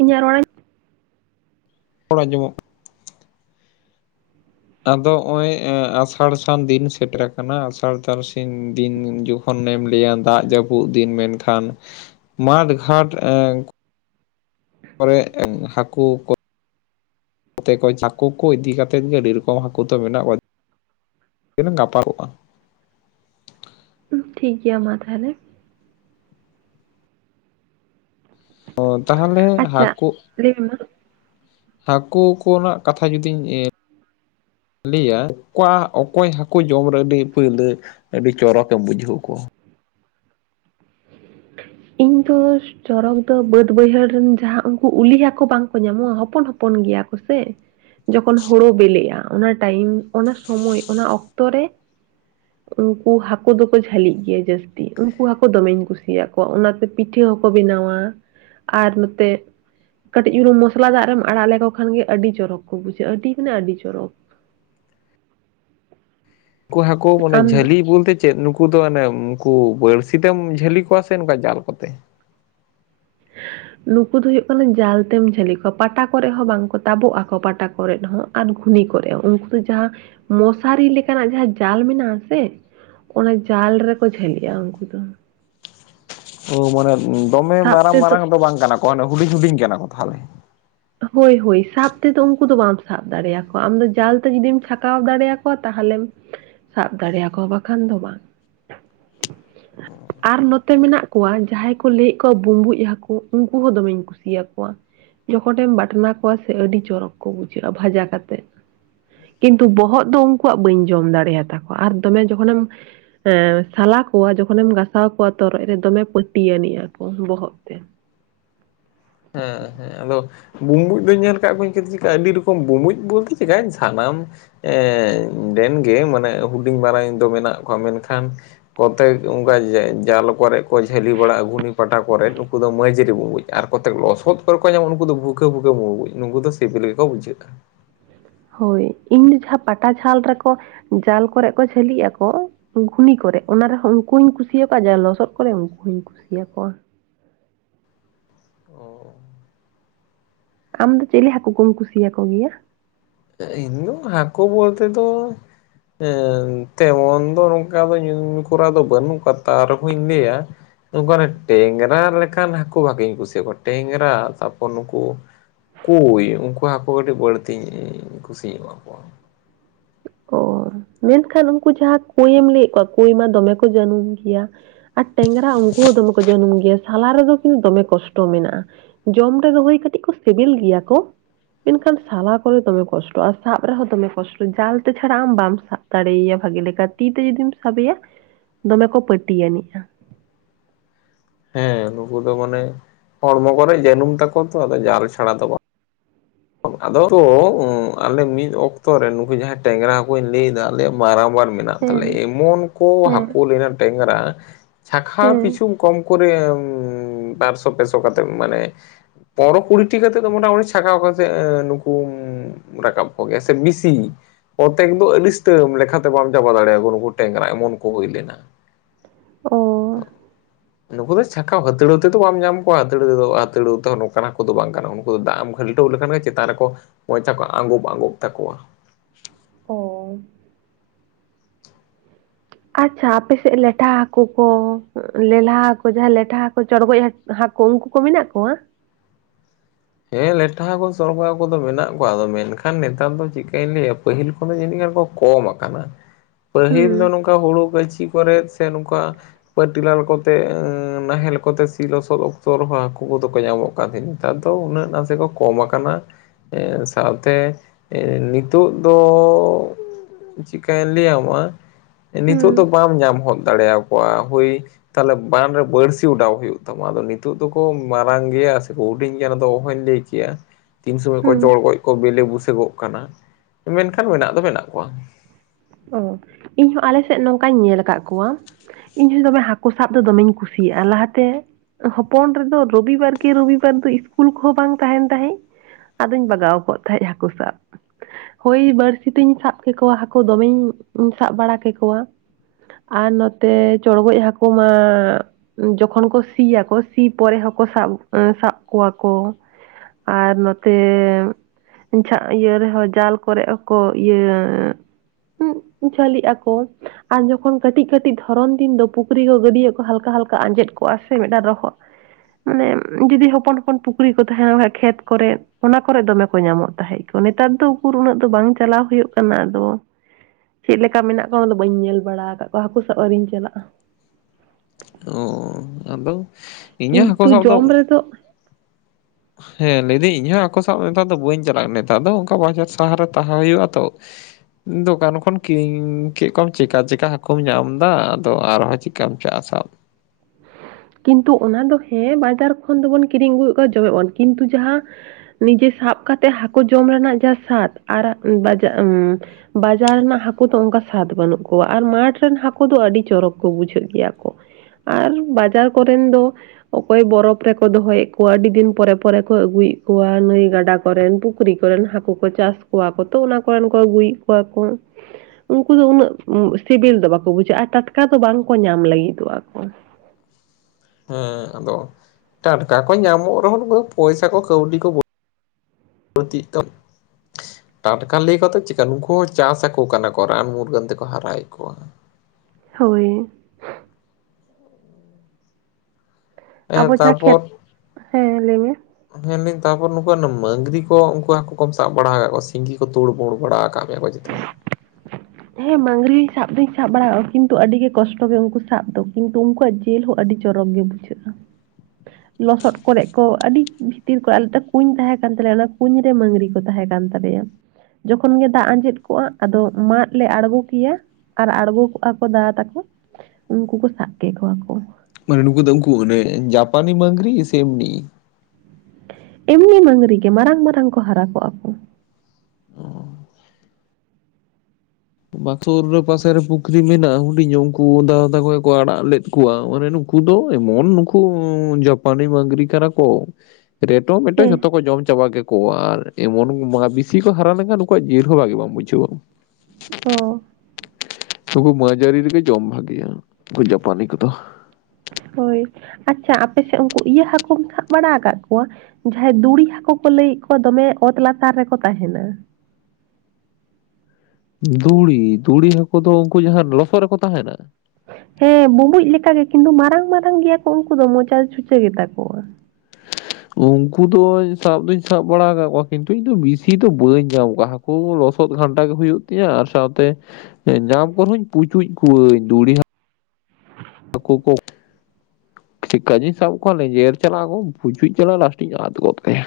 ᱤᱧᱟᱹᱜ ᱨᱚᱲᱮᱢᱼᱼ ᱨᱚᱲ ᱟᱸᱡᱚᱢᱚᱜᱼᱼ ᱟᱫᱚ ᱚᱸᱭ ᱮᱸ ᱟᱥᱟᱲ ᱥᱟᱱ ᱫᱤᱱ ᱥᱮᱴᱮᱨ ᱨᱟ ᱠᱟᱱᱟ, ᱟᱥᱟᱲ ᱛᱟᱨᱟᱥᱤᱧ ᱫᱤᱱ ᱡᱩᱦ ᱼᱼ ᱚᱱᱮᱢ ᱞᱟᱹᱭᱼᱟ ᱫᱟᱜ ᱡᱟᱹᱯᱩᱫ ᱫᱤᱱ ᱢᱮᱱᱠᱷᱟᱱ ᱢᱟᱴ ᱜᱷᱟᱴ ᱮᱸᱼᱼ ᱠᱚᱨᱮᱜ ᱮᱸ ᱦᱟᱹᱠᱩ ᱠᱚᱼᱼ ᱠᱚᱛᱮ ᱠᱚ ᱪᱟᱠᱩ ᱠᱚ ᱤᱫᱤ ᱠᱟᱛᱮᱫ ᱜᱮ ᱟᱹᱰᱤ ᱨᱚᱠᱚᱢ ᱦᱟᱹᱠᱩ ᱫᱚ ᱢᱮᱱᱟᱜ ᱠᱚᱣᱟ [inaudible] ᱜᱟᱯᱟᱜᱚᱜᱼᱟ᱾ ᱴᱷᱤᱠ ᱜᱮᱭᱟ ᱢᱟ ᱛᱟᱦᱮᱞᱮ᱾ ᱦᱚᱸ ᱛᱟᱦᱟᱞᱮ ᱟᱪᱪᱷᱟ ᱦᱟᱠᱩᱜᱼᱼ ᱞᱟᱹᱭ ᱢᱮ ᱢᱟ ᱦᱟᱹᱠᱩ ᱠᱚ ᱨᱮᱱᱟᱜ ᱠᱟᱛᱷᱟ ᱡᱩᱫᱤᱧ ᱤᱭᱟᱹ ᱼᱼ ᱞᱟᱹᱭᱼᱟ ᱚᱠᱟ ᱚᱠᱚᱭ ᱦᱟᱹᱠᱩ ᱡᱚᱢ ᱨᱮ ᱟᱹᱰᱤ ᱯᱟᱹ ᱫᱟᱹᱼᱼ ᱟᱹᱰᱤ ᱪᱚᱨᱚᱠᱮ ᱵᱩᱡᱷᱟᱹᱣ ᱠᱚᱣᱟ᱾ ᱤᱧ ᱫᱚᱻᱥᱼᱼ ᱪᱚᱨᱚᱠ ᱫᱚ ᱵᱟᱹᱫᱽ ᱵᱟᱹᱭᱦᱟᱹᱲ ᱨᱤᱱ ᱡᱟᱦᱟᱸ ᱩᱸᱠᱩ ᱩᱞᱤ ᱦᱟᱹᱠᱩ ᱵᱟᱝ ᱠᱚ ᱧᱟᱢᱚᱜᱼᱟ ᱦᱚᱯᱚᱱ ᱦᱚᱯᱚᱱ ᱜᱮᱭᱟ ᱠᱚ ᱥᱮ? ᱡᱚᱠᱚᱱ ᱦᱩᱲᱳ ᱵᱤᱞᱮᱜᱼᱟ ᱚᱱᱟ ᱴᱟᱭᱤᱢ ᱚᱱᱟ ᱥᱚᱢᱚᱭ ᱚᱱᱟ ᱚᱠᱛᱚ ᱨᱮᱼᱼ ᱩᱸᱠᱩ ᱦᱟᱹᱠᱩ ᱫᱚᱠᱚ ᱡᱷᱟᱹᱞᱤᱜ ᱜᱮᱭᱟ ᱡᱟᱹᱥᱛᱤ ᱩᱱᱠᱩ ᱦᱟᱹᱠᱩ ᱫᱚᱢᱮᱧ ᱠᱩᱥᱤᱭᱟᱠᱚᱣᱟ ᱚᱱᱟᱛᱮᱼᱼ ᱯᱤᱴᱷᱟᱹ ᱦᱚᱸᱠᱚ ᱵᱮᱱᱟᱶᱟ ᱟᱨ ᱱᱚᱛᱮᱜᱼᱼ ᱠᱟᱹᱴᱤᱡ ᱪᱩᱞᱩᱝ ᱢᱚᱥᱞᱟ ᱫᱟᱜ ᱨᱮᱢ ᱟᱲᱟᱜ ᱞᱮᱠᱚ ᱠᱷᱟᱱ ᱜᱮ ᱟᱹᱰᱤ ᱪᱚᱨᱚᱠ ᱠᱚ ᱵᱩᱡᱷᱟᱹᱜᱼᱟ, ᱟᱹᱰᱤ ᱢᱟᱱᱮ ᱟᱹᱰᱤ ᱪᱚᱨᱚᱠ᱾ ᱠᱚ ᱦᱟᱠᱳ ᱢᱟᱱᱮ ᱟᱢ ᱫᱚ ᱡᱷᱟᱹᱞᱤ ᱵᱚᱞᱛᱮᱼᱼ ᱪᱮᱫ ᱱᱩᱠᱩ ᱫᱚ ᱚᱱᱮ ᱩᱸᱠᱩ ᱵᱟᱹᱲᱥᱤ ᱛᱮᱢ ᱡᱷᱟᱹᱞᱤ ᱠᱚᱣᱟ ᱥᱮ ᱱᱚᱠᱟ ᱡᱟᱞ ᱠᱚᱛᱮ? [inaudible] ᱱᱩᱠᱩ ᱫᱚ ᱦᱩᱭᱩᱜ ᱠᱟᱱᱟ ᱡᱟᱞ ᱛᱮᱢ ᱡᱷᱟᱹᱞᱤ ᱠᱚᱣᱟ, ᱯᱟᱴᱟ ᱠᱚᱨᱮᱜ ᱦᱚᱸ ᱵᱟᱝ ᱠᱚ ᱛᱟᱵᱚᱜ ᱟᱠᱚ ᱯᱟᱴᱟ ᱠᱚᱨᱮᱫ ᱦᱚᱸ᱾ ᱟᱫᱽ ᱜᱷᱩᱱᱤ ᱠᱚᱨᱮ ᱩᱝᱠᱩ ᱫᱚ ᱡᱟᱦᱟᱸ ᱢᱚᱥᱟᱨᱤ ᱞᱮᱠᱟᱱᱟᱜ ᱡᱟᱦᱟᱸ ᱡᱟᱞ ᱢᱮᱱᱟᱜᱼᱟ ᱥᱮᱼᱼ ᱚᱱᱟ ᱡᱟᱞ ᱨᱮᱠᱚ ᱡᱷᱟᱹᱞᱤᱜᱼᱟ ᱩᱱᱠᱩ ᱫᱚ᱾ ᱳ ᱢᱟᱱᱮ ᱫᱚᱢᱮ ᱥᱟᱵ ᱢᱟᱨᱟᱝ ᱛᱮᱫᱚ ᱢᱟᱨᱟᱝ ᱫᱚ ᱵᱟᱝ ᱠᱟᱱᱟ ᱠᱚ ᱚᱱᱮ ᱦᱩᱰᱤᱧ ᱦᱩᱰᱤᱧ ᱠᱟᱱᱟ ᱠᱚ ᱛᱟᱦᱞᱮ᱾ ᱦᱳᱭ ᱦᱳᱭ ᱥᱟᱵᱽ ᱛᱮᱫᱚ ᱩᱝᱠᱩ ᱫᱚ ᱵᱟᱢ ᱥᱟᱵᱽ ᱫᱟᱲᱮᱭᱟ ᱠᱚᱣᱟ ᱟᱢᱫᱚ ᱡᱟᱞ ᱛᱮ ᱡᱩᱫᱤᱢ ᱪᱷᱟᱠᱟᱣ ᱫᱟᱲᱮᱭᱟ ᱠᱚᱣᱟ ᱛᱟᱦᱞᱮᱢ ᱥᱟᱵᱽ ᱫᱟᱲᱮᱭᱟ ᱠᱚᱣᱟ ᱵᱟᱠᱷᱟᱱ ᱫᱚ ᱵᱟᱝ᱾ ᱟᱨ ᱱᱚᱼᱼ ᱛᱮ ᱢᱮᱱᱟᱜ ᱠᱚᱣᱟ ᱡᱟᱦᱟᱸᱭ ᱠᱚ ᱞᱟᱹᱭᱮᱫ ᱠᱚᱣᱟ ᱵᱩᱸᱢᱵᱩᱡ ᱦᱟᱹᱠᱩ ᱩᱱᱠᱩ ᱦᱚᱸ ᱫᱚᱢᱮᱧ ᱠᱩᱥᱤᱭᱟ ᱠᱚᱣᱟ᱾ ᱡᱚᱠᱷᱚᱱᱮᱢ ᱵᱟᱴᱱᱟ ᱠᱚᱣᱟ ᱥᱮ ᱟᱹᱰᱤ ᱪᱚᱨᱚᱠ ᱠᱚ ᱵᱩᱡᱷᱟᱹᱜᱼᱟ ᱵᱷᱟᱡᱟ ᱠᱟᱛᱮᱫ᱾ ᱠᱤᱱᱛᱩ ᱵᱚᱦᱚᱜ ᱫᱚ ᱩᱱᱠᱩᱣᱟᱜ ᱵᱟᱹᱧ ᱡᱚᱢ ᱫᱟᱲᱮᱭᱟ ᱛᱟᱠᱚᱣᱟ ᱟᱨ ᱫᱚᱢᱮ ᱡᱚᱠᱷᱚᱱᱮᱢᱼᱼ ᱮ ᱥᱟᱞᱟ ᱠᱚᱣᱟ ᱡᱚᱠᱷᱚᱱᱮᱢ ᱜᱟᱥᱟᱣ ᱠᱚᱣᱟ ᱛᱚᱨᱚᱡ ᱨᱮ ᱫᱚᱢᱮ ᱞᱟᱹᱴᱤᱭᱟᱹ ᱱᱤᱭᱟᱹ ᱠᱚ ᱵᱚᱦᱚᱜ ᱛᱮ᱾ ᱦᱮᱸ ᱦᱮᱸ ᱟᱫᱚ ᱵᱩᱢᱵᱩᱡ ᱫᱩᱧ ᱧᱮᱞ ᱠᱟᱫ ᱠᱚᱣᱟᱹᱧ ᱪᱤᱠᱟᱹ ᱟᱹᱰᱤ ᱨᱚᱠᱚᱢ ᱵᱩᱢᱵᱩᱡ ᱵᱚᱞᱛᱮ ᱪᱤᱠᱟᱹᱧ ᱥᱟᱱᱟᱢ ᱮᱸ ᱰᱮᱱᱜᱮ ᱢᱟᱱᱮ ᱦᱩᱰᱤᱧ ᱢᱟᱨᱟᱝ ᱤᱧᱫᱚ ᱢᱮᱱᱟᱜ ᱠᱚᱣᱟ ᱢᱮᱱᱠᱷᱟᱱ ᱠᱚᱛᱮᱠ ᱚᱱᱠᱟ ᱡᱟᱞ ᱠᱚᱨᱮ ᱠᱚ ᱡᱷᱟᱹᱞᱤ ᱵᱟᱲᱟᱜᱼᱟ ᱜᱷᱩᱱᱤ ᱯᱟᱴᱟ ᱠᱚᱨᱮᱫ ᱱᱩᱠᱩ ᱫᱚ ᱢᱟᱹᱡᱽᱨᱤ ᱵᱩᱢᱵᱩᱡᱽ ᱟᱨ ᱠᱚᱛᱮᱠ ᱞᱚᱥᱚᱫ ᱠᱚᱨᱮ ᱠᱚ ᱧᱟᱢᱚᱜ ᱩᱱᱠᱩ ᱫᱚ ᱵᱷᱩᱠᱟᱹ ᱵᱷᱩᱠᱟᱹ ᱢᱩᱢᱵᱩᱡ ᱱᱩᱠᱩ ᱫᱚ ᱥᱤᱵᱤᱞ ᱜᱮᱠᱚ ᱵᱩᱡᱷᱟᱹᱜᱼᱟ᱾ ᱦᱳᱭ ᱤᱧ ᱫᱚ ᱡᱟᱦᱟᱸ ᱯᱟᱴᱟ ᱡᱷᱟᱞ ᱨᱮᱠᱚ ᱡᱟᱞ ᱠᱚᱨᱮ ᱠᱚ ᱡᱷᱟᱹᱞᱤᱜ ᱟᱠᱚ᱾ ᱜᱷᱩᱱᱤ ᱠᱚᱨᱮᱜ ᱚᱱᱟ ᱨᱮᱦᱚᱸ ᱩᱱᱠᱩ ᱦᱚᱸᱧ ᱠᱩᱥᱤᱭᱟᱠᱚᱣᱟ ᱟᱨ ᱡᱟᱦᱟᱸᱭ ᱞᱚᱥᱚᱫ ᱠᱚᱨᱮ ᱩᱱᱠᱩ ᱦᱚᱸᱧ ᱠᱩᱥᱤᱭᱟᱠᱚᱣᱟ᱾ ᱚ ᱟᱢ ᱫᱚ ᱪᱮᱞᱮ ᱦᱟᱹᱠᱩ ᱠᱚᱢ ᱠᱩᱥᱤᱭᱟᱠᱚ ᱜᱮᱭᱟ? ᱤᱧ ᱦᱟᱠᱩ ᱵᱚᱞᱛᱮ ᱫᱚ ᱮ ᱛᱮᱢᱚᱱ ᱫᱚ ᱱᱚᱝᱠᱟ ᱫᱚ ᱧᱩ ᱠᱚᱨᱟ ᱫᱚ ᱵᱟᱹᱱᱩᱜ ᱠᱚᱣᱟ ᱛᱟᱣ ᱟᱨᱦᱚᱧ ᱞᱟᱹᱭᱟ ᱱᱚᱝᱠᱟᱱ ᱴᱮᱝᱨᱟ ᱞᱮᱠᱟᱱ ᱦᱟᱹᱠᱩ ᱵᱷᱟᱹᱜᱮᱧ ᱠᱩᱥᱤᱭᱟ ᱠᱚᱣᱟ ᱴᱮᱝᱨᱟ ᱛᱟᱨᱯᱚᱨ ᱱᱩᱠᱩ ᱠᱳᱭ ᱩᱱᱠᱩ ᱦᱟᱹᱠᱩ ᱟᱹᱰᱤ ᱵᱟᱹᱲᱛᱤᱧ ᱵᱟᱹᱲᱛᱤᱧ ᱠᱩᱥᱤᱭᱟᱠᱚᱣᱟ᱾ ᱚ ᱢᱮᱱᱠᱷᱟᱱ ᱩᱱᱠᱩ ᱡᱟᱦᱟᱸ ᱠᱳᱭᱮᱢ ᱞᱟᱹᱭᱮᱫ ᱠᱚᱣᱟ ᱠᱳᱭ ᱢᱟ ᱫᱚᱢᱮ ᱠᱚ ᱡᱟᱹᱱᱩᱢ ᱜᱮᱭᱟ᱾ ᱟᱨ ᱴᱮᱝᱨᱟ ᱩᱱᱠᱩ ᱦᱚᱸ ᱫᱚᱢᱮ ᱠᱚ ᱡᱟᱹᱱᱩᱢ ᱜᱮᱭᱟ ᱥᱟᱞᱟ ᱨᱮᱫᱚ ᱠᱤᱱᱛᱩ ᱫᱚᱢᱮ ᱠᱚᱥᱴᱚ ᱢᱮᱱᱟᱜᱼᱟ᱾ ᱡᱚᱢ ᱨᱮᱫᱚ ᱦᱳᱭ ᱠᱟᱹᱴᱤᱡ ᱠᱚ ᱥᱤᱵᱤᱞ ᱜᱮᱭᱟ ᱠᱚ᱾ ᱢᱮᱱᱠᱷᱟᱱ ᱥᱟᱞᱟ ᱠᱚᱨᱮ ᱫᱚᱢᱮ ᱠᱚᱥᱴᱚ ᱟᱨ ᱥᱟᱵ ᱨᱮᱦᱚᱸ ᱫᱚᱢᱮ ᱠᱚᱥᱴᱚ ᱡᱟᱞ ᱛᱮ ᱪᱷᱟᱲᱟ ᱟᱢ ᱵᱟᱢ ᱥᱟᱵ ᱫᱟᱲᱮᱭᱟᱭᱟ ᱵᱷᱟᱜᱤ ᱞᱮᱠᱟ ᱛᱤ ᱛᱮ ᱡᱩᱫᱤᱢ ᱥᱟᱵᱮᱭᱟ ᱫᱚᱢᱮ ᱠᱚ ᱯᱟᱹᱴᱤᱭᱟᱹᱱᱤᱡᱼᱟ᱾ ᱦᱮᱸ ᱱᱩᱠᱩ ᱫᱚ ᱢᱟᱱᱮ ᱦᱚᱲᱢᱚ ᱠᱚᱨᱮ ᱡᱟᱹᱱᱩᱢ ᱛᱟᱠᱚ ᱛᱚ ᱟᱫᱚ ᱡᱟᱞ ᱪᱷᱟᱲᱟ ᱫᱚ ᱵᱟᱝ ᱟᱫᱚ ᱛᱚ ᱟᱞᱮ ᱢᱤᱫ ᱚᱠᱛᱚ ᱨᱮ ᱱᱩᱠᱩ ᱡᱟᱦᱟᱸᱭ ᱴᱮᱝᱨᱟ ᱦᱟᱠᱩᱧ ᱞᱟᱹᱭᱫᱟ ᱟᱞᱮᱭᱟᱜ ᱢᱟᱨᱟᱝ ᱵᱟᱱ ᱢᱮᱱᱟᱜ ᱦᱮᱸ ᱛᱟᱞᱮᱭᱟ ᱮᱢᱚᱱ ᱠᱚ ᱦᱮᱸ ᱦᱟᱹᱠᱩ ᱞᱮᱱᱟ ᱴᱮᱝᱨᱟ ᱪᱷᱟᱠᱷᱟᱣ ᱦᱮᱸ ᱯᱤᱪᱷᱩ ᱠᱚᱢ ᱠᱚᱨᱮ ᱵᱟᱨᱥᱚ ᱯᱮᱥᱚ ᱠᱟᱛᱮ ᱢᱟᱱᱮ ᱯᱚᱱᱨᱚ ᱠᱩᱲᱤᱴᱤ ᱠᱟᱛᱮ ᱫᱚ ᱢᱚᱴᱟᱢᱩᱴᱤ ᱪᱷᱟᱠᱟᱣ ᱠᱟᱛᱮᱜ ᱱᱩᱠᱩᱢ ᱨᱟᱠᱟᱵ ᱠᱚ ᱜᱮᱭᱟ ᱥᱮ ᱵᱤᱥᱤ ᱠᱚᱛᱮᱠ ᱫᱚ ᱟᱹᱰᱤ ᱥᱩᱛᱟᱹᱢ ᱞᱮᱠᱟᱛᱮ ᱵᱟᱢ ᱪᱟᱵᱟ ᱫᱟᱲᱮᱭᱟᱠᱚᱭᱟ ᱱᱩᱠᱩ ᱴᱮᱝᱨᱟ ᱮᱢᱚᱱ ᱠᱚ ᱦᱩᱭ ᱞᱮᱱᱟ᱾ ᱚ ᱱᱩᱠᱩ ᱫᱚ ᱪᱷᱟᱠᱟᱣ ᱦᱟᱹᱛᱲᱟᱹᱣ ᱛᱮᱫᱚ ᱵᱟᱢ ᱧᱟᱢ ᱠᱚᱣᱟ ᱦᱟᱹᱛᱲᱟᱹ ᱟᱨ ᱦᱟᱹᱛᱲᱟᱹ ᱛᱮᱦᱚᱸ ᱱᱚᱝᱠᱟᱱ ᱦᱟᱠᱚ ᱫᱚ ᱵᱟᱝ ᱜᱟᱱᱚᱜ ᱩᱱᱠᱩ ᱫᱚ ᱫᱟᱜ ᱮᱢ ᱠᱷᱟᱹᱞ ᱴᱟᱹᱣ ᱞᱮᱠᱷᱟᱱ ᱜᱮ ᱪᱮᱛᱟᱱ ᱨᱮᱠᱚ ᱢᱚᱪᱟ ᱠᱚ ᱟᱜᱚᱵ-ᱟᱜᱚᱵ ᱛᱟᱠᱚᱣᱟ᱾ ᱚ ᱟᱪᱪᱷᱟ ᱟᱯᱮᱥᱮᱫ ᱞᱮᱴᱷᱟ ᱦᱟᱠᱩ ᱠᱚ ᱞᱮᱞᱦᱟ ᱦᱟᱠᱩ ᱡᱟᱦᱟᱸ ᱞᱮᱴᱷᱟ ᱦᱟᱹᱠᱩ ᱪᱚᱲᱜᱚᱡ ᱦᱟ ᱦᱟᱹᱠᱩ ᱩᱱᱠᱩ ᱠᱚ ᱢᱮᱱᱟᱜ ᱠᱚᱣᱟ? ᱦᱮᱸ ᱞᱮᱴᱷᱟ ᱦᱟᱹᱠᱩ ᱥᱚᱨᱜᱚᱡ ᱦᱟᱹᱠᱩ ᱫᱚ ᱢᱮᱱᱟᱜ ᱠᱚᱣᱟ, ᱟᱫᱚ ᱢᱮᱱᱠᱷᱟᱱ ᱱᱮᱛᱟᱨ ᱫᱚ ᱪᱮᱫᱠᱟᱧ ᱞᱟᱹᱭᱟ᱾ ᱯᱟᱹᱦᱤᱞ ᱠᱷᱚᱱᱟᱜ ᱡᱟᱹᱱᱤᱡ ᱜᱟᱱ ᱠᱚ ᱠᱚᱢ ᱟᱠᱟᱱᱟ᱾ ᱯᱟᱹᱦᱤᱞ ᱦᱩᱸ ᱫᱚ ᱱᱚᱝᱠᱟ ᱦᱩᱲᱩ ᱜᱟᱹᱪᱷᱤ ᱠᱚᱨᱮᱫ ᱥᱮ ᱱᱚᱝᱠᱟ ᱯᱟᱹᱛᱤᱞᱟᱞ ᱠᱚᱛᱮ ᱱᱟᱦᱮᱞ ᱠᱚᱛᱮ ᱥᱤ ᱞᱚᱥᱚᱫ ᱚᱠᱛᱚ ᱨᱮᱦᱚᱸ ᱦᱟᱠᱩ ᱠᱚᱫᱚ ᱠᱚ ᱧᱟᱢᱚᱜ ᱠᱟᱱ ᱛᱟᱦᱮᱸᱫ ᱱᱮᱛᱟᱨ ᱛᱚ ᱩᱱᱟᱹᱜ ᱱᱟᱥᱮ ᱠᱚ ᱠᱚᱢ ᱟᱠᱟᱱᱟ ᱮᱸ ᱥᱟᱶᱛᱮ ᱱᱤᱛᱳᱜ ᱫᱚ ᱪᱤᱫᱠᱟᱧ ᱞᱟᱹᱭᱟᱢᱟ ᱱᱤᱛᱚᱜ ᱫᱚ ᱦᱩᱸ ᱵᱟᱢ ᱧᱟᱢ ᱦᱚᱫ ᱫᱟᱲᱮᱭᱟᱠᱚᱣᱟ ᱦᱳᱭ ᱛᱟᱦᱚᱞᱮ ᱵᱟᱱ ᱨᱮ ᱵᱟᱹᱲᱥᱤ ᱚᱰᱟᱣ ᱦᱩᱭᱩᱜ ᱛᱟᱢᱟ ᱟᱫᱚ ᱱᱤᱛᱚᱜ ᱫᱚᱠᱚ ᱢᱟᱨᱟᱝ ᱜᱮᱭᱟ ᱥᱮᱠᱚ ᱦᱩᱰᱤᱧ ᱜᱮᱭᱟ ᱚᱱᱟᱫᱚ ᱚᱦᱚᱧ ᱞᱟᱹᱭ ᱠᱮᱭᱟ ᱛᱤᱱ ᱥᱚᱢᱚᱭ ᱠᱚ ᱦᱩᱸ ᱪᱚᱲᱜᱚᱡ ᱠᱚ ᱵᱮᱞᱮ ᱵᱩᱥᱟᱹᱜᱚᱜ ᱠᱟᱱᱟ ᱢᱮᱱᱠᱷᱟᱱ ᱢᱮᱱᱟᱜ ᱫᱚ ᱢᱮᱱᱟᱜ ᱠᱚᱣᱟ ᱚ ᱤᱧᱦᱚᱸ ᱟᱞᱮ ᱥᱮᱫ ᱱᱚᱝᱠᱟᱧ ᱧᱮᱞ ᱟᱠᱟᱫ ᱠᱚᱣᱟ ᱤᱧᱦᱚᱸ ᱫᱚᱢᱮ ᱦᱟᱠᱩ ᱥᱟᱵ ᱫᱚ ᱫᱚᱢᱮᱧ ᱠᱩᱥᱤᱭᱟᱜᱼᱟ ᱞᱟᱦᱟᱛᱮ ᱦᱚᱯᱚᱱ ᱨᱮᱫᱚ ᱨᱚᱵᱤᱵᱟᱨ ᱠᱮ ᱨᱚᱵᱤᱵᱟᱨ ᱫᱚ ᱤᱥᱠᱩᱞ ᱠᱚᱦᱚᱸ ᱵᱟᱝ ᱛᱟᱦᱮᱱ ᱛᱟᱦᱮᱸᱫ ᱟᱫᱚᱧ ᱵᱟᱜᱟᱣ ᱠᱚᱜ ᱛᱟᱦᱮᱸᱫ ᱦᱟᱠᱩ ᱥᱟᱵ ᱦᱳᱭ ᱵᱟᱹᱲᱥᱤ ᱛᱤᱧ ᱥᱟᱵ ᱠᱮᱠᱚᱣᱟ ᱦᱟᱹᱠᱩ ᱫᱚᱢᱮᱧ ᱥᱟᱵ ᱵᱟᱲᱟ ᱠᱮᱠᱚᱣᱟ ᱟᱨ ᱱᱚᱛᱮ ᱪᱚᱲᱜᱚᱡ ᱦᱟᱠᱩ ᱢᱟ ᱡᱚᱠᱷᱚᱱ ᱠᱚ ᱥᱤᱭᱟᱠᱚ ᱥᱤ ᱯᱚᱨᱮ ᱦᱚᱸᱠᱚ ᱥᱟᱵ ᱥᱟᱵ ᱠᱚᱣᱟ ᱠᱚ ᱟᱨ ᱱᱚᱛᱮᱢᱼᱼ ᱡᱷᱟᱜ ᱤᱭᱟᱹ ᱨᱮ ᱦᱚᱸ ᱡᱟᱞ ᱠᱚᱨᱮᱜ ᱦᱚᱸ ᱠᱚ ᱤᱭᱟᱹ ᱩᱸᱜᱼᱼ ᱩᱸ ᱡᱷᱟᱹᱞᱤᱜ ᱟᱠᱚ ᱟᱨ ᱡᱚᱠᱷᱚᱱ ᱠᱟᱹᱴᱤᱡ ᱠᱟᱹᱴᱤᱡ ᱫᱷᱚᱨᱚᱱ ᱫᱤᱱ ᱫᱚ ᱯᱩᱠᱷᱨᱤ ᱠᱚ ᱜᱟᱹᱰᱭᱟᱹ ᱠᱚ ᱦᱟᱞᱠᱟ ᱦᱟᱞᱠᱟ ᱟᱸᱡᱮᱫ ᱠᱚᱜ-ᱟ ᱼᱼ ᱥᱮ ᱢᱤᱫ ᱴᱟᱜ ᱨᱚᱦᱚᱜ ᱢᱟᱱᱮ ᱡᱩᱫᱤ ᱦᱚᱯᱚᱱ ᱦᱚᱯᱚᱱ ᱯᱩᱠᱷᱨᱤ ᱠᱚ ᱛᱟᱦᱮᱱᱟ ᱠᱷᱟᱡ ᱠᱷᱮᱛ ᱠᱚᱨᱮ᱾ ᱚᱱᱟ ᱠᱚᱨᱮ ᱫᱚᱢᱮ ᱠᱚ ᱧᱟᱢᱚᱜ ᱛᱟᱦᱮᱸᱜ ᱠᱚ ᱱᱮᱛᱟᱨ ᱫᱚ ᱩᱠᱩᱨ ᱩᱱᱟᱹᱜ ᱫᱚ ᱵᱟᱝ ᱪᱟᱞᱟᱣ ᱦᱩᱭᱩᱜ ᱠᱟᱱᱟ ᱟᱫᱚᱼᱼ ᱪᱮᱜ ᱞᱮᱠᱟ ᱢᱮᱱᱟᱜ ᱠᱚᱣᱟ ᱚᱱᱟ ᱫᱚ ᱵᱟᱹᱧ ᱧᱮᱞ ᱵᱟᱲᱟᱣ ᱠᱟᱜ ᱠᱚᱣᱟ ᱦᱟᱹᱠᱩ ᱥᱟᱵ ᱟᱹᱣᱨᱤᱧ ᱪᱟᱞᱟᱜ-ᱟ᱾ ᱚᱻ ᱟᱫᱚ ᱤᱧ ᱦᱚᱸ ᱦᱟᱠᱚ ᱠᱤᱱᱛᱩ ᱥᱟᱵ ᱫᱚᱼᱼ ᱡᱚᱢ ᱨᱮᱫᱚ ᱦᱮᱸ ᱞᱟᱹᱭ ᱫᱟᱹᱧ ᱤᱧ ᱦᱚᱸ ᱦᱟᱠᱚ ᱥᱟᱵ ᱱᱮᱛᱟᱨ ᱫᱚ ᱵᱟᱹᱧ ᱪᱟᱞᱟᱜ ᱠᱟᱱᱟ ᱱᱮᱛᱟᱨ ᱫᱚ ᱚᱱᱠᱟ ᱵᱟᱡᱟᱨ ᱥᱟᱦᱟᱨ ᱨᱮ ᱛᱟᱦᱮᱸ ᱦᱩᱭᱩᱜ-ᱟ ᱛᱚ᱾ ᱩᱸ ᱫᱚᱠᱟᱱ ᱠᱷᱚᱱ ᱠᱤᱨᱤᱧ ᱠᱮᱜ ᱠᱚᱣᱟᱢ ᱪᱮᱠᱟ ᱪᱮᱠᱟ ᱦᱟᱠᱚᱢ ᱧᱟᱢ ᱫᱟ ᱟᱫᱚ ᱟᱨ ᱦᱚᱸ ᱪᱤᱠᱟᱢ ᱪᱟᱜ-ᱟ ᱥᱟᱵ᱾ ᱠᱤᱱᱛᱩ ᱚᱱᱟ ᱫᱚ ᱦᱮᱸ ᱵᱟᱡᱟᱨ ᱠᱷᱚᱱ ᱫᱚᱵᱚᱱ ᱠᱤᱨᱤᱧ ᱟᱹᱜᱩᱭᱮᱜ ᱠᱚᱣᱟ ᱡᱚᱢᱮᱜ ᱠᱚᱣᱟ ᱵᱚᱱ ᱠᱤᱱᱛᱩ ᱡᱟᱦᱟᱸᱼᱼ ᱱᱤᱡᱮ ᱥᱟᱵ ᱠᱟᱛᱮᱜ ᱦᱟᱠᱩ ᱡᱚᱢ ᱨᱮᱱᱟᱜ ᱡᱟ ᱥᱟᱫ ᱟᱨᱟᱜ ᱩᱸ ᱵᱟᱡᱟ ᱩᱸᱢᱼᱼ ᱵᱟᱡᱟᱨ ᱨᱮᱱᱟᱜ ᱦᱟᱠᱩ ᱫᱚ ᱚᱱᱠᱟ ᱥᱟᱫᱽ ᱵᱟᱹᱱᱩᱜ ᱠᱚᱣᱟ ᱟᱨ ᱢᱟᱴᱷ ᱨᱮᱱ ᱦᱟᱠᱩ ᱫᱚ ᱟᱹᱰᱤ ᱪᱚᱨᱚᱠ ᱠᱚ ᱵᱩᱡᱷᱟᱹᱜ ᱜᱮᱭᱟ ᱠᱚ᱾ ᱟᱨ ᱵᱟᱡᱟᱨ ᱠᱚᱨᱮᱱ ᱫᱚᱼᱼ ᱚᱠᱚᱭ ᱵᱚᱨᱚᱯ ᱨᱮᱠᱚ ᱫᱚᱦᱚᱭᱮᱜ ᱠᱚᱣᱟ ᱟᱹᱰᱤ ᱫᱤᱱ ᱯᱚᱨᱮ ᱯᱚᱨᱮ ᱠᱚ ᱟᱹᱜᱩᱭᱮᱜ ᱠᱚᱣᱟ ᱱᱟᱹᱭ ᱜᱟᱰᱟᱼᱼ ᱠᱚᱨᱮᱱ ᱯᱩᱠᱷᱨᱤ ᱠᱚᱨᱮᱱ ᱦᱟᱠᱩ ᱠᱚ ᱪᱟᱥ ᱠᱚᱣᱟ ᱠᱚ ᱛᱚ ᱚᱱᱟ ᱠᱚᱨᱮᱱ ᱠᱚ ᱟᱹᱜᱩᱭᱮᱜ ᱠᱚᱣᱟ ᱠᱚ᱾ ᱩᱱᱠᱩ ᱫᱚ ᱩᱱᱟᱹᱜ ᱥᱤᱵᱤᱞ ᱫᱚ ᱵᱟᱠᱚ ᱵᱩᱡᱷᱟᱹᱜ-ᱟ ᱟᱨ ᱴᱟᱴᱠᱟ ᱫᱚ ᱵᱟᱝ ᱠᱚ ᱧᱟᱢ ᱞᱟᱹᱜᱤᱫᱚᱜ ᱟᱠᱚ᱾ ᱦᱮᱸ ᱟᱫᱚ ᱴᱟᱴᱠᱟ ᱠᱚ ᱧᱟᱢᱚᱜ ᱨᱮᱦᱚᱸ ᱠᱚ ᱫᱚ ᱯᱚᱭᱥᱟ ᱠᱚ ᱠᱟᱹᱣᱰᱤ ᱠᱚ ᱵᱚᱼᱼ ᱫᱚ ᱛᱤᱜ ᱛᱚᱢᱼᱼ ᱴᱟᱴᱠᱟ ᱞᱟᱹᱭ ᱠᱚᱛᱮ ᱪᱮᱠᱟ ᱱᱩᱠᱩ ᱦᱚᱸ ᱪᱟᱥ ᱟᱠᱚ ᱠᱟᱱᱟ ᱠᱚ ᱨᱟᱱ ᱢᱩᱨᱜᱟᱹᱱ ᱛᱮᱠᱚ ᱦᱟᱨᱟᱭᱮᱜ ᱠᱚᱣᱟ᱾ ᱦᱳᱭ᱾ ᱦᱮᱸ ᱟᱵᱚ ᱡᱟᱦᱟᱸ ᱠᱷᱮᱛ ᱛᱟᱨᱯᱚᱨᱼᱼ ᱦᱮᱸ ᱞᱟᱹᱭ ᱢᱮ ᱢᱮᱱ ᱫᱟᱹᱧ ᱛᱟᱨᱯᱚᱨ ᱱᱩᱠᱩ ᱚᱱᱮ ᱢᱟᱹᱝᱜᱽᱨᱤ ᱠᱚ ᱩᱱᱠᱩ ᱦᱟᱠᱚ ᱠᱚᱢ ᱥᱟᱵ ᱵᱟᱲᱟ ᱟᱠᱟᱜ ᱠᱚᱣᱟ ᱥᱤᱝᱜᱤ ᱠᱚ ᱛᱩᱲ ᱵᱩᱲ ᱵᱟᱲᱟ ᱟᱠᱟᱜ ᱢᱮᱭᱟ ᱠᱚ ᱪᱮᱛᱟ? ᱦᱮᱸ ᱢᱟᱹᱝᱜᱽᱨᱤ ᱥᱟᱵ ᱫᱚᱧ ᱥᱟᱵ ᱵᱟᱲᱟᱣ ᱠᱟᱜ ᱠᱚᱣᱟ ᱠᱤᱱᱛᱩ ᱟᱹᱰᱤ ᱜᱮ ᱠᱚᱥᱴᱚ ᱜᱮ ᱩᱱᱠᱩ ᱥᱟᱵ ᱫᱚ ᱠᱤᱱᱛᱩ ᱩᱱᱠᱩᱣᱟᱜ ᱡᱟᱼᱼ ᱡᱤᱞ ᱦᱚᱸ ᱟᱹᱰᱤ ᱪᱚᱨᱚᱠ ᱜᱮ ᱵᱩᱡᱷᱟᱹᱜ-ᱟ᱾ ᱞᱚᱥᱚᱫ ᱠᱚᱨᱮᱜ ᱠᱚ ᱟᱹᱰᱤ ᱵᱷᱤᱛᱤᱨ ᱠᱚᱨᱮ ᱟᱞᱮ ᱫᱚ ᱢᱤᱫᱴᱮᱱ ᱠᱩᱧ ᱛᱟᱦᱮᱸ ᱠᱟᱱ ᱛᱟᱞᱮᱭᱟ ᱚᱱᱟ ᱠᱩᱧ ᱨᱮ ᱢᱟᱹᱝᱜᱽᱨᱤ ᱠᱚ ᱛᱟᱦᱮᱸ ᱠᱟᱱ ᱛᱟᱞᱮᱭᱟ᱾ ᱡᱚᱠᱷᱚᱱ ᱜᱮ ᱫᱟᱜ ᱟᱸᱡᱮᱫ ᱠᱚᱜ-ᱟ ᱟᱫᱚ ᱢᱟᱫᱼᱼ ᱞᱮ ᱟᱬᱜᱩ ᱠᱮᱭᱟ ᱟᱨ ᱟᱬᱜᱩ ᱟᱠᱚ ᱫᱟᱫᱟ ᱛᱟᱠᱚ ᱩᱱᱠᱩ ᱠᱚ ᱥᱟᱵ ᱠᱮᱠᱚᱣᱟ ᱠᱚ᱾ ᱢᱟᱱᱮ ᱱᱩᱠᱩ ᱫᱚ ᱩᱱᱠᱩ ᱚᱱᱮ ᱡᱟᱯᱟᱱᱤ ᱢᱟᱹᱝᱜᱽᱨᱤ ᱥᱮ ᱮᱢᱱᱤ᱾ ᱮᱢᱱᱤ ᱢᱟᱹᱝᱜᱽᱨᱤ ᱜᱮ ᱢᱟᱨᱟᱝ ᱢᱟᱨᱟᱝ ᱠᱚ ᱦᱟᱨᱟ ᱠᱚᱜ-ᱟ ᱠᱚ᱾ ᱵᱟᱠᱩᱨ ᱨᱮ ᱯᱟᱥᱮ ᱨᱮ ᱯᱩᱠᱷᱨᱤ ᱢᱮᱱᱟᱜ-ᱟ ᱦᱩᱰᱤᱧ ᱩᱱᱠᱩ ᱫᱟᱫᱟ ᱛᱟᱠᱚ ᱜᱮᱠᱚ ᱟᱲᱟᱜ ᱞᱮᱫᱼᱼ ᱠᱩᱣᱟ ᱟᱨ ᱚᱱᱮ ᱱᱩᱠᱩ ᱫᱚ ᱮᱢᱚᱱ ᱱᱩᱠᱩ ᱡᱟᱯᱟᱱᱤ ᱢᱟᱹᱝᱜᱽᱨᱤ ᱠᱟᱱᱟ ᱠᱚ᱾ [inaudible] ᱨᱮᱴᱚ ᱢᱮᱴᱚ ᱦᱮᱸ ᱡᱷᱚᱛᱚ ᱠᱚ ᱡᱚᱢ ᱪᱟᱵᱟ ᱠᱮᱜᱼᱼ ᱠᱚᱣᱟ ᱟᱨ ᱮᱢᱚᱱ ᱢᱟ ᱵᱤᱥᱤ ᱠᱚ ᱦᱟᱨᱟ ᱞᱮᱱᱠᱷᱟᱱ ᱩᱱᱠᱩ ᱣᱟᱜ ᱡᱤᱞ ᱦᱚᱸ ᱵᱷᱟᱜᱤ ᱵᱟᱝ ᱵᱩᱡᱷᱟᱹᱣᱟ᱾ ᱚ᱾ ᱱᱩᱠᱩ ᱢᱟᱹᱡᱟᱹᱨᱤ ᱨᱮᱜᱮ ᱡᱚᱢ ᱵᱷᱟᱜᱮᱭᱟ ᱩᱱᱠᱩ ᱡᱟᱯᱟᱱᱤ ᱠᱚᱫᱚ᱾ ᱦᱳᱭ ᱟᱪᱪᱷᱟ ᱟᱯᱮ ᱥᱮᱜ ᱩᱱᱠᱩ ᱤᱭᱟᱹ ᱦᱟᱠᱩᱢ ᱥᱟᱵ ᱵᱟᱲᱟ ᱟᱠᱟᱜ ᱠᱚᱣᱟ? ᱡᱟᱦᱟᱸᱭ ᱫᱩᱬᱤ ᱦᱟᱠᱩ ᱠᱚ ᱞᱟᱹᱭᱮᱜ ᱠᱚᱣᱟ ᱫᱚᱢᱮ ᱚᱛ ᱞᱟᱛᱟᱨ ᱨᱮᱠᱚ ᱛᱟᱦᱮᱱᱟ᱾ ᱫᱩᱬᱤ, ᱫᱩᱬᱤ ᱦᱟᱹᱠᱩ ᱫᱚ ᱩᱱᱠᱩ ᱡᱟᱦᱟᱸ ᱞᱚᱥᱚᱜ ᱨᱮᱠᱚ ᱛᱟᱦᱮᱱᱟ? ᱦᱮᱸ ᱵᱩᱸᱵᱩᱡ ᱞᱮᱠᱟ ᱜᱮ ᱠᱤᱱᱛᱩ ᱢᱟᱨᱟᱝ ᱢᱟᱨᱟᱝ ᱜᱮᱭᱟ ᱠᱚ ᱩᱱᱠᱩ ᱫᱚ ᱢᱚᱪᱟ ᱪᱷᱩᱪᱟᱹ ᱜᱮᱛᱟ ᱠᱚᱣᱟ᱾ [inaudible] ᱩᱱᱠᱩ ᱫᱚᱧ ᱥᱟᱵ ᱫᱩᱧ ᱥᱟᱵ ᱵᱟᱲᱟ ᱟᱠᱟᱜ ᱠᱚᱣᱟ ᱠᱤᱱᱛᱩ ᱤᱧ ᱫᱚ ᱵᱤᱥᱤ ᱫᱚ ᱵᱟᱹᱧ ᱧᱟᱢ ᱠᱟᱣᱟ ᱦᱟᱠᱼᱼ ᱠᱷᱩᱵ ᱞᱚᱥᱚᱫ ᱜᱷᱟᱱᱴᱟ ᱜᱮ ᱦᱩᱭᱩᱜ ᱛᱤᱧᱟᱹ ᱟᱨ ᱥᱟᱶᱛᱮᱼᱼ ᱧᱟᱢ ᱠᱩ ᱨᱮᱦᱩᱧ ᱯᱩᱪᱩᱡ ᱠᱚᱣᱟᱹᱧ ᱫᱩᱬᱤ ᱦᱟᱠᱼᱼ ᱦᱟᱠᱩ ᱠᱚ᱾ ᱪᱮᱠᱟ ᱡᱩᱧ ᱥᱟᱵ ᱠᱚᱣᱟ ᱞᱮᱸᱡᱮᱨ ᱪᱟᱞᱟᱜ-ᱟ ᱠᱚ ᱯᱩᱡᱩᱡ ᱪᱟᱞᱟᱜ-ᱟ ᱞᱟᱥᱴᱤᱧ ᱟᱲᱟᱜ ᱜᱚᱫ ᱠᱟᱭᱟ᱾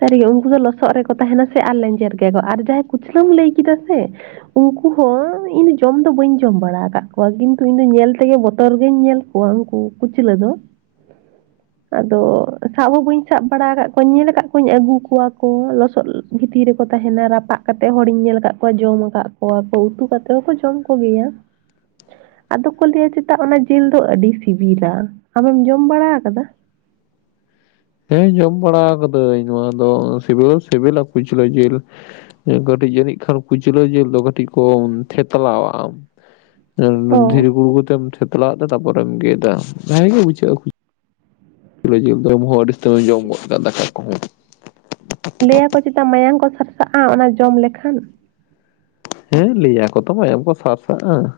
ᱥᱟᱹᱨᱤ ᱜᱮ ᱩᱱᱠᱩ ᱫᱚ ᱞᱚᱥᱚᱫ ᱨᱮᱠᱚ ᱛᱟᱦᱮᱱᱟ ᱥᱮ ᱟᱨ ᱞᱮᱧᱡᱮᱨ ᱜᱮᱭᱟ ᱠᱚ ᱟᱨ ᱡᱟᱦᱟᱸᱭ ᱠᱩᱪᱞᱟᱹᱢ ᱞᱟᱹᱭ ᱠᱮᱫᱟ ᱥᱮᱼᱼ ᱩᱱᱠᱩ ᱦᱚᱸ ᱤᱧ ᱫᱚ ᱡᱚᱢ ᱫᱚ ᱵᱟᱹᱧ ᱡᱚᱢ ᱵᱟᱲᱟ ᱟᱠᱟᱜ ᱠᱚᱣᱟ ᱠᱤᱱᱛᱩ ᱤᱧ ᱫᱚ ᱧᱮᱞ ᱛᱮᱜᱮ ᱵᱚᱛᱚᱨ ᱜᱮᱧ ᱧᱮᱞ ᱼᱼ ᱠᱚᱣᱟ ᱩᱱᱠᱩ ᱠᱩᱪᱞᱟᱹ ᱫᱚ᱾ ᱟᱸᱫᱚᱜ ᱥᱟᱵ ᱦᱚᱸ ᱵᱟᱹᱧ ᱥᱟᱵ ᱵᱟᱲᱟ ᱟᱠᱟᱜ ᱠᱚᱣᱟᱹᱧ ᱧᱮᱞ ᱟᱠᱟᱜᱼᱼ ᱠᱚᱧ ᱟᱹᱜᱩ ᱠᱚᱣᱟ ᱠᱚ ᱞᱚᱥᱚᱫ ᱵᱷᱤᱛᱤᱨ ᱨᱮᱠᱚ ᱛᱟᱦᱮᱸᱱᱟ ᱨᱟᱯᱟᱜ ᱠᱟᱛᱮᱫ ᱦᱚᱲᱤᱧ ᱧᱮᱞ ᱟᱠᱟᱫ ᱠᱚᱣᱟ ᱡᱚᱢ ᱟᱠᱟᱫ ᱠᱚᱣᱟᱠᱚ ᱩᱛᱩ ᱠᱟᱛᱮ ᱦᱚᱸᱠᱚ ᱡᱚᱢ ᱠᱚᱜᱮᱭᱟ᱾ ᱟᱫᱚ ᱠᱚ ᱞᱟᱹᱭᱟ ᱪᱮᱛᱟ ᱚᱱᱟ ᱡᱤᱞ ᱫᱚ ᱟᱹᱰᱤ ᱥᱤᱵᱤᱞᱟ ᱟᱢᱮᱢ ᱡᱚᱢ ᱵᱟᱲᱟ ᱠᱟᱫᱟ? ᱦᱮᱸ ᱡᱚᱢ ᱵᱟᱲᱟ ᱠᱟᱫᱟᱹᱧ ᱱᱚᱣᱟ ᱫᱚ ᱥᱤᱵᱤᱞ ᱦᱚᱸ ᱥᱤᱵᱤᱞᱟ ᱠᱩᱪᱞᱟᱹ ᱡᱤᱞ᱾ ᱠᱟᱹᱴᱤᱡ ᱡᱟᱹᱱᱤᱡ ᱠᱷᱟᱱ ᱠᱩᱪᱞᱟᱹ ᱡᱮ ᱫᱚ ᱠᱟᱹᱴᱤᱡ ᱠᱚ ᱛᱷᱮᱛᱞᱟᱣᱟᱜᱼᱟ᱾ ᱫᱷᱤᱨᱤ ᱚ ᱜᱩᱲᱜᱩ ᱛᱮᱢ ᱛᱷᱮᱛᱞᱟᱣ ᱟᱜᱛᱮ ᱛᱟᱯᱚᱨᱮᱢ ᱜᱮᱫᱟ᱾ [unintelligible] ᱠᱩᱪᱞᱟᱹ ᱡᱮᱞ ᱡᱚᱢ ᱦᱚᱸ ᱟᱹᱰᱤ ᱟᱥᱛᱮᱢ ᱮᱢ ᱡᱚᱢ ᱜᱚᱫ ᱠᱟᱜᱼᱟ ᱫᱟᱠᱟ ᱠᱚᱦᱚᱸ᱾ ᱞᱟᱹᱭᱟ ᱠᱚ ᱪᱮᱛᱟ ᱢᱟᱭᱟᱝ ᱠᱚ ᱥᱟᱨᱥᱟᱜᱼᱟ ᱚᱱᱟ ᱡᱚᱢ ᱞᱮᱠᱷᱟᱱ᱾ ᱦᱮᱸ ᱞᱟᱹᱭᱟ ᱠᱚ ᱛᱚ ᱢᱟᱭᱟᱢ ᱠᱚ ᱥᱟᱨᱟᱜᱼᱟ᱾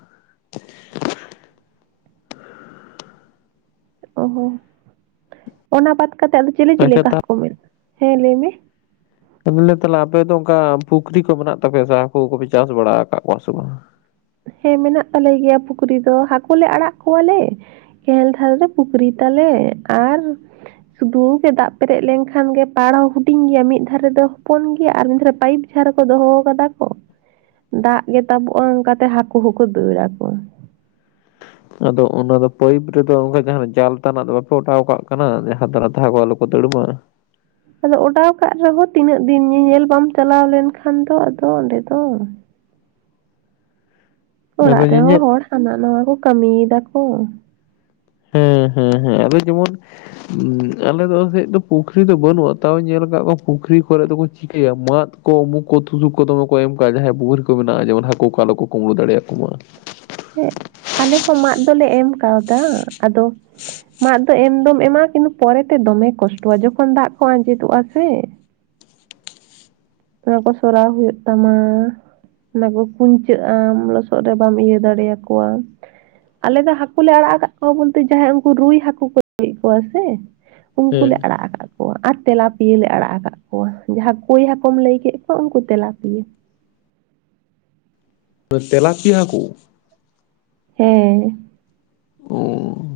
ᱚ ᱦᱚ ᱚᱱᱟ ᱵᱟᱫᱽ ᱠᱟᱛᱮᱜ ᱟᱫᱚ ᱪᱤᱞᱤ ᱪᱤᱞᱤ ᱟᱪᱪᱷᱟ ᱠᱚ ᱦᱟᱠᱳ, ᱦᱮᱸ ᱞᱟᱹᱭ ᱢᱮ᱾ ᱮ ᱵᱚᱞᱮ ᱟᱯᱮ ᱫᱚ ᱚᱝᱠᱟ ᱯᱩᱠᱷᱨᱤ ᱠᱚ ᱢᱮᱱᱟᱜ ᱛᱟᱯᱮᱭᱟ ᱥᱮ ᱦᱟᱹᱠᱩ ᱠᱚᱯᱮ ᱪᱟᱥ ᱵᱟᱲᱟ ᱟᱠᱟᱫ ᱠᱚᱣᱟ ᱥᱮ ᱵᱟᱝᱟ? ᱦᱮᱸ ᱢᱮᱱᱟᱜ ᱛᱟᱞᱮ ᱜᱮᱭᱟ ᱯᱩᱠᱷᱨᱤ ᱫᱚ ᱦᱟᱠᱳ ᱞᱮ ᱟᱲᱟᱜ ᱠᱚᱣᱟ ᱞᱮ ᱾ ᱠᱮᱱᱮᱞ ᱫᱷᱟᱨᱮ ᱨᱮ ᱯᱩᱠᱷᱨᱤ ᱛᱟᱞᱮ ᱟᱨ ᱥᱩᱫᱩ ᱜᱮ ᱫᱟᱜ ᱯᱮᱨᱮᱡ ᱞᱮᱱᱠᱷᱟᱱ ᱜᱮ ᱯᱟᱲ ᱦᱚᱸ ᱦᱩᱰᱤᱧ ᱜᱮᱭᱟ ᱢᱤᱫ ᱫᱷᱟᱨᱮ ᱫᱚ ᱦᱚᱯᱚᱱ ᱜᱮᱭᱟ ᱟᱨ ᱢᱤᱫ ᱫᱷᱟᱨᱮ ᱯᱟᱭᱤᱯ ᱤᱪᱷᱟ ᱨᱮᱠᱚ ᱫᱚᱦᱚ ᱠᱟᱫᱟ ᱠᱚ ᱫᱟᱜ ᱜᱮ ᱛᱟᱵᱚᱜᱼᱟ ᱚᱝᱠᱟᱛᱮ ᱦᱟᱠᱳ ᱦᱚᱸᱠᱚ ᱫᱟᱹᱲᱟ ᱠᱚ᱾ ᱟᱫᱚ ᱚᱱᱟ ᱫᱚ ᱯᱟᱹᱭᱤᱯ ᱨᱮᱫᱚ ᱚᱝᱠᱟ ᱡᱟᱦᱟᱸᱱᱟᱜ ᱡᱟᱞ ᱛᱟᱱᱟᱜ ᱫᱚ ᱵᱟᱯᱮ ᱚᱰᱟᱣ ᱠᱟᱜ ᱠᱟᱱᱟ ᱡᱟᱦᱟᱸ [unintelligible] ᱠᱚ ᱫᱟᱹᱲᱢᱟ᱾ ᱟᱫᱚ ᱚᱰᱟᱣ ᱠᱟᱜ ᱨᱮᱦᱚᱸ ᱛᱤᱱᱟᱹᱜ ᱫᱤᱱ ᱧᱮᱧᱮᱞ ᱵᱟᱢ ᱪᱟᱞᱟᱣ ᱞᱮᱱ ᱠᱷᱟᱱ ᱫᱚ ᱟᱫᱚ ᱚᱸᱰᱮ ᱫᱚ᱾ ᱟᱫᱚ ᱚᱲᱟᱜ ᱨᱮᱦᱚᱸ ᱧᱮᱧᱮᱞ ᱦᱚᱲ ᱦᱟᱱᱟ ᱱᱟᱣᱟ ᱠᱚ ᱠᱟᱹᱢᱤᱭ ᱫᱟ ᱠᱚ᱾ ᱦᱮᱸ, ᱦᱮᱸ, ᱦᱮᱸ ᱟᱫᱚ ᱡᱮᱢᱚᱱ ᱩᱸ ᱟᱞᱮ ᱫᱚ ᱥᱮᱫ ᱫᱚ ᱯᱩᱠᱷᱨᱤ ᱫᱚ ᱵᱟᱹᱱᱩᱜᱼᱟ ᱛᱟᱣᱮᱧ ᱧᱮᱞ ᱠᱟᱜ ᱠᱚᱣᱟ ᱯᱩᱠᱷᱨᱤ ᱠᱚᱨᱮᱫ ᱫᱚᱠᱚ ᱪᱤᱠᱟᱹᱭᱟ ᱢᱟᱫ ᱩᱢᱩᱠ ᱠᱚ ᱛᱷᱩᱥᱩᱠ ᱠᱚ ᱫᱚᱢᱮ ᱠᱚ ᱮᱢ ᱠᱟᱜᱼᱟ ᱡᱟᱦᱟᱸᱭᱟᱜ ᱯᱩᱠᱷᱨᱤ ᱠᱚ ᱢᱮᱱᱟᱜᱼᱟ ᱡᱮᱢᱚᱱ ᱦᱟᱠᱳ ᱠᱚ ᱟᱞᱚ ᱠᱚ ᱠᱩᱢᱵᱽᱲᱩ ᱫᱟᱲᱮᱭᱟᱠᱚ ᱢᱟ᱾ ᱦᱮᱸ ᱟᱞᱮ ᱦᱚᱸ ᱢᱟᱫ ᱫᱚᱞᱮ ᱮᱢ ᱠᱟᱣᱫᱟ ᱟᱫᱚ ᱢᱟᱫ ᱫᱚ ᱮᱢ ᱫᱚᱢ ᱮᱢᱟ ᱠᱤᱱᱛᱩ ᱯᱚᱨᱮ ᱛᱮ ᱫᱚᱢᱮ ᱠᱚᱥᱴᱚᱣᱟ ᱡᱚᱠᱷᱚᱱ ᱫᱟᱜ ᱠᱚ ᱟᱸᱡᱮᱫᱚᱜᱼᱟ ᱥᱮ ᱚᱱᱟ ᱠᱚ ᱥᱚᱨᱟᱣ ᱦᱩᱭᱩᱜ ᱛᱟᱢᱟ᱾ ᱚᱱᱟ ᱠᱚ ᱠᱩᱧᱪᱟᱹᱜ ᱟᱢ ᱞᱚᱥᱚᱫ ᱨᱮ ᱵᱟᱢ ᱤᱭᱟᱹ ᱫᱟᱲᱮᱭᱟ ᱠᱚᱣᱟ᱾ ᱟᱞᱮ ᱫᱚ ᱦᱟᱹᱠᱩ ᱞᱮ ᱟᱲᱟᱜ ᱠᱟᱫ ᱠᱚᱣᱟ ᱵᱚᱞᱛᱮ ᱡᱟᱦᱟᱸᱭ ᱩᱱᱠᱩ ᱨᱩᱭ ᱦᱟᱹᱠᱳ ᱠᱚ ᱞᱮᱭᱮᱫ ᱠᱚᱣᱟ ᱥᱮ, ᱩᱝᱠᱩ ᱞᱮ ᱦᱮᱸ ᱟᱲᱟᱜ ᱟᱠᱟᱫ ᱠᱚᱣᱟ, ᱟᱨ ᱛᱮᱞᱟ ᱯᱤᱭᱟᱹ ᱞᱮ ᱟᱲᱟᱜ ᱠᱟᱫ ᱠᱚᱣᱟ ᱡᱟᱦᱟᱸ ᱠᱳᱭ ᱦᱟᱠᱳ ᱠᱚᱢ ᱞᱟᱹᱭ ᱠᱮᱫ ᱠᱚᱣᱟ ᱩᱱᱠᱩ ᱛᱮᱞᱟᱯᱤᱭᱟᱹ᱾ ᱛᱚ ᱛᱮᱞᱟᱯᱤᱭᱟᱹ ᱦᱟᱹᱠᱩ? ᱦᱮᱸᱻ᱾ ᱚ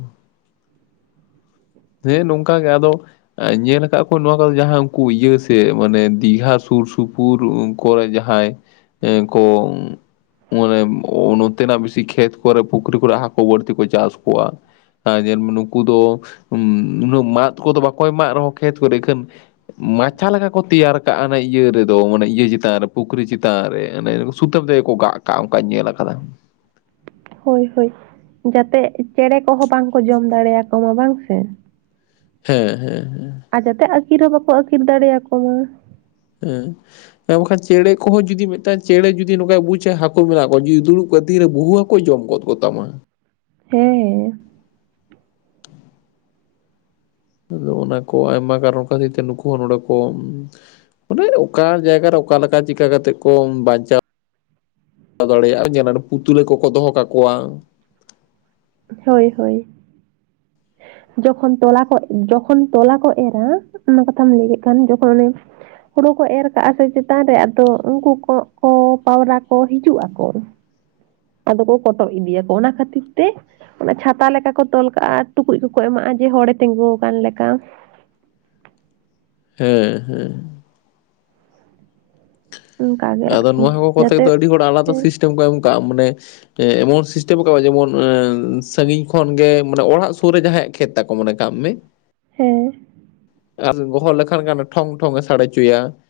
ᱦᱮᱸ ᱱᱚᱝᱠᱟ ᱜᱮ ᱟᱫᱚ [unintelligible] ᱧᱮᱞ ᱠᱟᱫ ᱠᱩᱭᱟᱹᱧ ᱱᱚᱣᱟ ᱠᱚᱨᱮ ᱡᱟᱦᱟᱸ ᱩᱝᱠᱩ ᱤᱭᱟᱹ ᱥᱮ ᱢᱟᱱᱮ ᱫᱤᱜᱷᱟ ᱥᱩᱨ ᱥᱩᱯᱩᱨ, ᱠᱚᱨᱮ ᱡᱟᱦᱟᱸᱭ ᱮᱸ ᱠᱚ ᱢᱟᱱᱮ ᱚ ᱱᱚᱛᱮᱱᱟᱜ ᱵᱮᱥᱤ ᱠᱷᱮᱛ ᱠᱚᱨᱮ ᱯᱩᱠᱷᱨᱤ ᱠᱚᱨᱮᱜ ᱦᱟᱹᱠᱳ ᱵᱟᱹᱲᱛᱤ ᱠᱚ ᱪᱟᱥ ᱠᱚᱣᱟ᱾ ᱟᱸ ᱧᱮᱞᱢᱮ ᱱᱩᱠᱩ ᱫᱚ ᱩᱸ ᱩᱱᱟᱹᱜ ᱢᱟᱫ ᱠᱚᱫᱚ ᱵᱟᱠᱚ ᱮᱢᱟᱜ ᱨᱮᱦᱚᱸ ᱠᱷᱮᱛ ᱠᱚᱨᱮ ᱤᱠᱷᱟᱹᱱ ᱢᱟᱪᱷᱟ ᱞᱮᱠᱟ ᱠᱚ ᱛᱮᱭᱟᱨ ᱠᱟᱜᱼᱟ, ᱱᱟᱜ ᱤᱭᱟᱹ ᱨᱮᱫᱚ ᱢᱟᱱᱮ ᱤᱭᱟᱹ ᱪᱮᱛᱟᱱ ᱨᱮ ᱯᱩᱠᱷᱨᱤ ᱪᱮᱛᱟᱱ ᱨᱮ, ᱚᱱᱮ ᱥᱩᱛᱟᱹᱢ ᱨᱮᱜᱮ ᱠᱚ ᱜᱟᱜ ᱠᱟᱜᱼᱟ ᱚᱱᱠᱟᱧ ᱧᱮᱞ ᱠᱟᱫᱟ᱾ ᱦᱳᱭ ᱦᱳᱭ, ᱡᱟᱛᱮᱜ ᱪᱮᱬᱮᱸ ᱠᱚᱦᱚᱸ ᱵᱟᱝ ᱠᱚ ᱡᱚᱢ ᱫᱟᱲᱮᱭᱟᱠᱚ ᱢᱟ ᱵᱟᱝ ᱥᱮ᱾ ᱦᱮᱸ ᱦᱮᱸ ᱦᱮᱸ᱾ ᱟᱨ ᱡᱟᱛᱮ ᱟᱹᱠᱤᱨ ᱦᱚᱸ ᱵᱟᱠᱚ ᱟᱹᱠᱤᱨ ᱫᱟᱲᱮᱭᱟᱠᱚ ᱢᱟ᱾ ᱦᱮᱸ᱾ ᱦᱮᱸ ᱠᱷᱟᱱ ᱪᱮᱬᱮ ᱠᱚᱦᱚᱸ ᱡᱩᱫᱤ ᱢᱤᱫᱴᱟᱝ ᱪᱮᱬᱮ ᱡᱩᱫᱤ ᱱᱚᱝᱠᱟᱭ ᱵᱩᱡᱟ ᱦᱟᱹᱠᱩ ᱢᱮᱱᱟᱜ ᱠᱚᱣᱟ, ᱡᱩᱫᱤ ᱫᱩᱲᱩᱵᱠᱚᱜᱼᱟᱭ ᱛᱤᱨᱮ ᱵᱚᱦᱩ ᱦᱟ ᱠᱳᱭ ᱡᱚᱢ ᱜᱚᱫ ᱠᱚᱛᱟᱢᱟ᱾ ᱦᱮᱸᱻ᱾ ᱟᱫᱚ ᱚᱱᱟ ᱠᱚ ᱟᱭᱢᱟ ᱠᱟᱨᱚᱱ ᱠᱷᱟᱹᱛᱤᱨ ᱛᱮ ᱱᱩᱠᱩ ᱦᱚᱸ ᱱᱚᱰᱮ ᱠᱚ ᱢᱟᱱᱮ ᱚᱠᱟ ᱡᱟᱭᱜᱟ ᱨᱮ ᱚᱠᱟᱞᱮᱠᱟ ᱪᱤᱠᱟ ᱠᱟᱛᱮᱜ ᱠᱚ ᱵᱟᱧᱪᱟᱣ [unintelligible] ᱫᱟᱲᱮᱭᱟᱜᱼᱟ ᱧᱮᱞᱟᱱ ᱯᱩᱛᱞᱟᱹ ᱠᱚᱠᱚ ᱫᱚᱦᱚ ᱠᱟᱠᱚᱣᱟ᱾ ᱦᱳᱭ ᱦᱳᱭ᱾ ᱡᱚᱠᱷᱚᱱ ᱛᱚᱞᱟ ᱠᱚ ᱡᱚᱠᱷᱚᱱ ᱛᱚᱞᱟ ᱠᱚ ᱮᱨᱟ ᱚᱱᱟ ᱠᱟᱛᱷᱟᱢ ᱞᱟᱹᱭ ᱠᱮᱫ ᱠᱷᱟᱱ ᱡᱚᱠᱷᱚᱱ ᱚᱱᱮ [unintelligible] ᱦᱳᱲᱳ ᱠᱚ ᱮᱨ ᱠᱟᱜᱼᱟ ᱥᱮ ᱪᱮᱛᱟᱱ ᱨᱮ, ᱟᱫᱚ ᱩᱱᱠᱩ ᱠᱚᱸᱜ ᱠᱚ, ᱯᱟᱣᱨᱟ ᱠᱚ, ᱦᱤᱡᱩᱜ ᱟᱠᱚ᱾ ᱟᱫᱚ ᱠᱚ ᱠᱚᱴᱚᱜ ᱤᱫᱤᱭᱟᱠᱚ᱾ ᱚᱱᱟ ᱠᱷᱟᱹᱛᱤᱨ ᱛᱮ ᱚᱱᱮ ᱪᱷᱟᱛᱟ ᱞᱮᱠᱟ ᱠᱚ ᱛᱚᱞ ᱠᱟᱜᱼᱟ, ᱴᱩᱠᱩᱡ ᱠᱚᱠᱚ ᱮᱢᱟᱜᱼᱟ, ᱡᱮ ᱦᱚᱲᱮ ᱛᱤᱸᱜᱩ ᱠᱟᱱ ᱞᱮᱠᱟ᱾ ᱦᱮᱸ ᱦᱮᱸ᱾ ᱚᱱᱠᱟ ᱜᱮ ᱟᱫᱚ ᱟᱨᱠᱤ ᱱᱚᱣᱟ ᱦᱚᱸ ᱠᱚᱛᱮ ᱡᱟᱛᱮ ᱫᱚ ᱟᱹᱰᱤ ᱦᱚᱲ ᱟᱞᱟᱫᱟ ᱦᱮᱸ ᱥᱤᱥᱴᱮᱢ ᱠᱚ ᱮᱢ ᱠᱟᱜᱼᱟ, ᱢᱟᱱᱮ ᱮᱢᱚᱱ ᱥᱤᱥᱴᱮᱢ ᱠᱟᱣ-ᱟ ᱡᱮᱢᱚᱱ ᱥᱟ. ᱜᱤᱧ ᱠᱷᱚᱱ ᱜᱮ ᱢᱟᱱᱮ ᱚᱲᱟᱜ ᱥᱩᱨ ᱨᱮ ᱡᱟᱦᱟᱸᱭᱟᱜ ᱠᱷᱮᱛ ᱛᱟᱠᱚ, ᱢᱚᱱᱮ ᱠᱟᱢ ᱢᱮ, ᱦᱮᱸᱻ, ᱟᱨ ᱜᱚᱦᱚ ᱞᱮᱠᱷᱟᱱ ᱜᱟᱱᱮ ᱴᱷᱚᱝ ᱴᱷᱚᱝ ᱮ ᱥᱟᱰᱮ ᱦᱚᱪᱚᱭᱟ,